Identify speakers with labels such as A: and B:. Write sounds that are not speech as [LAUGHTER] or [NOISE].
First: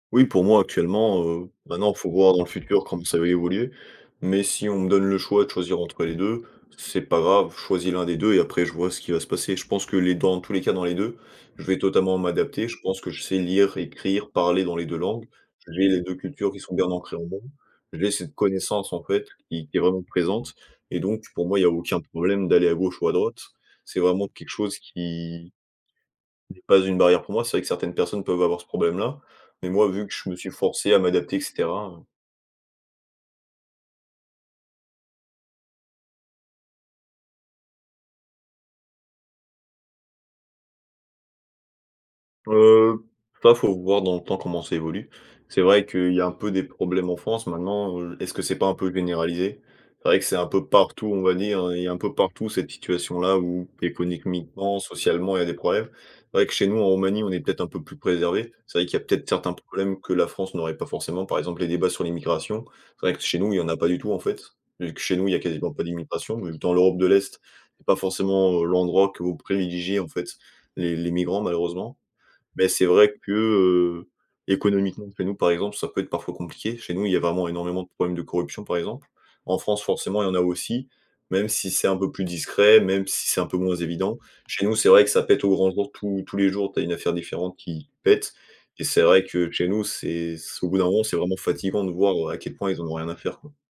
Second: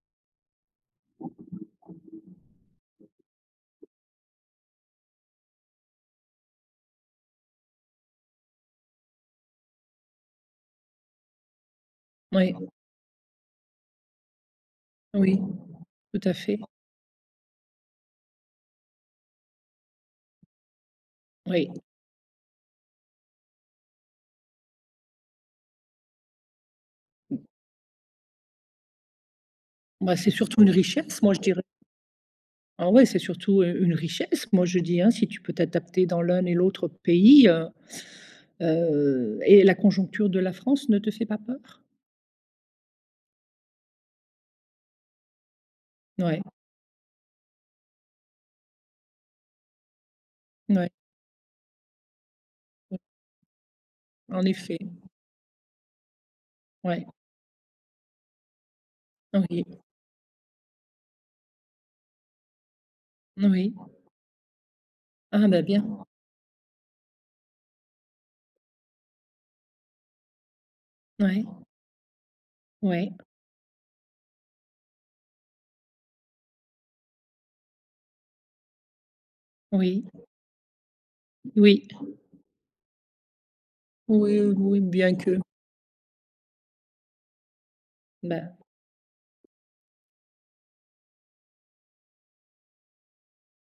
A: Oui, pour moi, actuellement, heu maintenant, faut voir dans le futur comme ça va évoluer,
B: [UNINTELLIGIBLE]
A: mais si on me donne le choix de choisir entre les 2, c'est pas grave, je choisis l'1 des 2 et après, je vois ce qui va se passer. Je pense que les 2 en tous les cas, dans les 2, je vais totalement m'adapter.
B: Oui.
A: Je pense que je sais lire, écrire, parler dans les 2 langues.
B: Oui,
A: Je lie les 2
B: tout à
A: cultures
B: fait.
A: qui sont bien ancrées en moi, j'ai cette connaissance, en fait, qui qui est vraiment présente et donc pour moi, il y
B: Oui.
A: aucun problème d'aller à gauche ou à droite. C'est vraiment quelque chose qui n'est pas une barrière pour
B: Mmh.
A: moi. C'est vrai que certaines personnes peuvent avoir ce problème-là, mais moi, vu que
B: Bah,
A: je
B: c'est
A: me suis
B: surtout une
A: forcé à
B: richesse, moi,
A: m'adapter
B: je
A: et
B: dirais.
A: cetera, heu
B: Oh ouais, c'est surtout u une richesse, moi je dis, hein. Si tu peux t'adapter dans l'un et l'autre pays, heu heu et la conjoncture de la France ne te fait pas peur?
A: Heu, ça, faut voir dans le temps comment ça évolue. C'est vrai qu'il y a un
B: Ouais.
A: peu des problèmes en France maintenant, heu, est-ce que c'est pas un peu généralisé? C'est vrai que c'est un peu
B: N ouais.
A: partout, on va dire. Il y a un peu partout cette
B: Mmh.
A: situation-là, où,
B: En
A: économiquement,
B: effet.
A: socialement, il y a des problèmes. C'est vrai que chez nous, en
B: Ouais.
A: Roumanie, on est peut-être un peu plus préservés. C'est vrai qu'il y peut-être certains
B: Oui.
A: problèmes que la France n'aurait pas forcément, par exemple, les débats sur l'immigration. C'est vrai que chez nous, il n'y en
B: Oui.
A: a pas du tout, en fait, vu que chez nous, il y a
B: Hein, bah,
A: quasiment pas
B: bien!
A: d'immigration. En même temps, l'Europe de l'Est est pas forcément l'endroit que vont privilégier, en fait, les les migrants,
B: Ouais.
A: malheureusement. Mais c'est
B: Ouais.
A: vrai que, heu, économiquement, chez nous, par exemple, ça peut être parfois compliqué. Chez nous, il y vraiment énormément de problèmes de corruption, par exemple. En France,
B: Oui.
A: forcément, il y en a aussi, même si c'est
B: Oui.
A: un peu plus discret, même si c'est un peu moins évident.
B: Oui,
A: Chez nous,
B: oui,
A: c'est vrai que
B: bien
A: ça
B: que
A: pète au grand jour. Tous tous les jours, tu as une affaire différente qui pète
B: Bah
A: et c'est vrai que chez nous, c'est s au bout d'un moment, c'est vraiment fatiguant de voir, heu, à quel point, ils en ont rien à faire, quoi.